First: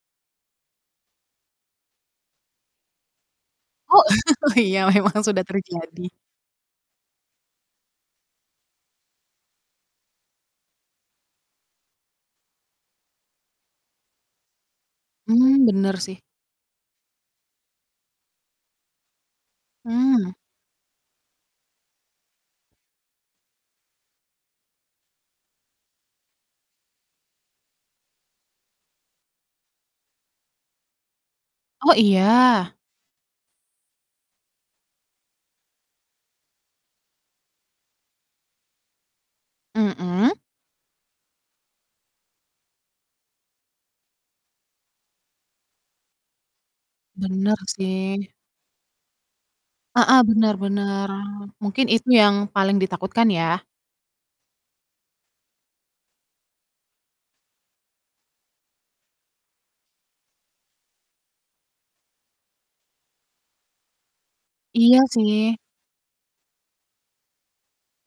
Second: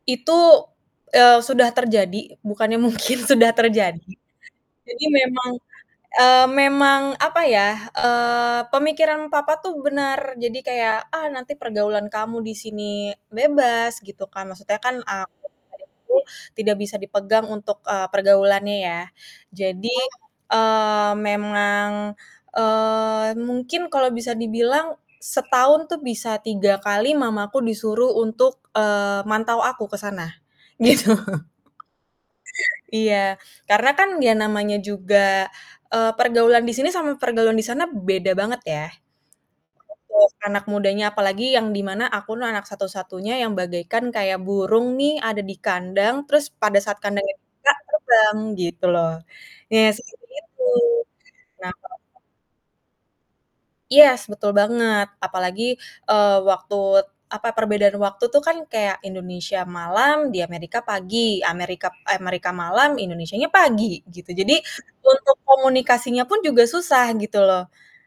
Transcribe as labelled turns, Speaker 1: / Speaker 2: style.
Speaker 1: Itu, eee, sudah terjadi bukannya mungkin sudah
Speaker 2: Oh
Speaker 1: terjadi.
Speaker 2: iya
Speaker 1: jadi
Speaker 2: memang sudah
Speaker 1: memang,
Speaker 2: terjadi.
Speaker 1: eee, memang, apa ya, eee, pemikiran papa tuh benar jadi kayak, "Ah, nanti pergaulan kamu di sini bebas," gitu kan maksudnya kan aku pada
Speaker 2: Mmm,
Speaker 1: saat
Speaker 2: bener
Speaker 1: itu
Speaker 2: sih.
Speaker 1: tidak bisa dipegang untuk, eee, pergaulannya ya. Jadi,
Speaker 2: Mmm.
Speaker 1: eee, memang, eee, mungkin kalau bisa dibilang setahun tuh bisa 3 kali mamaku disuruh untuk, eee, mantau aku ke sana gitu
Speaker 2: Oh, iya?
Speaker 1: iya karena kan ya namanya juga, eee, pergaulan di sini sama pergaulan di sana beda banget ya. [unintelligible]
Speaker 2: Mhm?
Speaker 1: Anak mudanya apalagi yang di mana aku tuh anak satu-satunya yang bagaikan kayak burung nih ada di kandang, terus pada saat kandangnya
Speaker 2: Bener
Speaker 1: dibuka
Speaker 2: sih.
Speaker 1: terbang gitu loh. Iya
Speaker 2: Heeh,
Speaker 1: seperti
Speaker 2: benar
Speaker 1: itu.
Speaker 2: benar. Oh,
Speaker 1: Nah,
Speaker 2: mungkin
Speaker 1: kalau
Speaker 2: itu yang paling ditakutkan ya?
Speaker 1: Yes, betul banget. Apalagi, eee, waktu, apa, perbedaan waktu tuh kan kayak Indonesia malam di Amerika pagi. Amerika p eh, Amerika malam Indonesianya pagi, gitu. Jadi
Speaker 2: Iya
Speaker 1: untuk
Speaker 2: sih.
Speaker 1: komunikasinya pun juga susah gitu loh.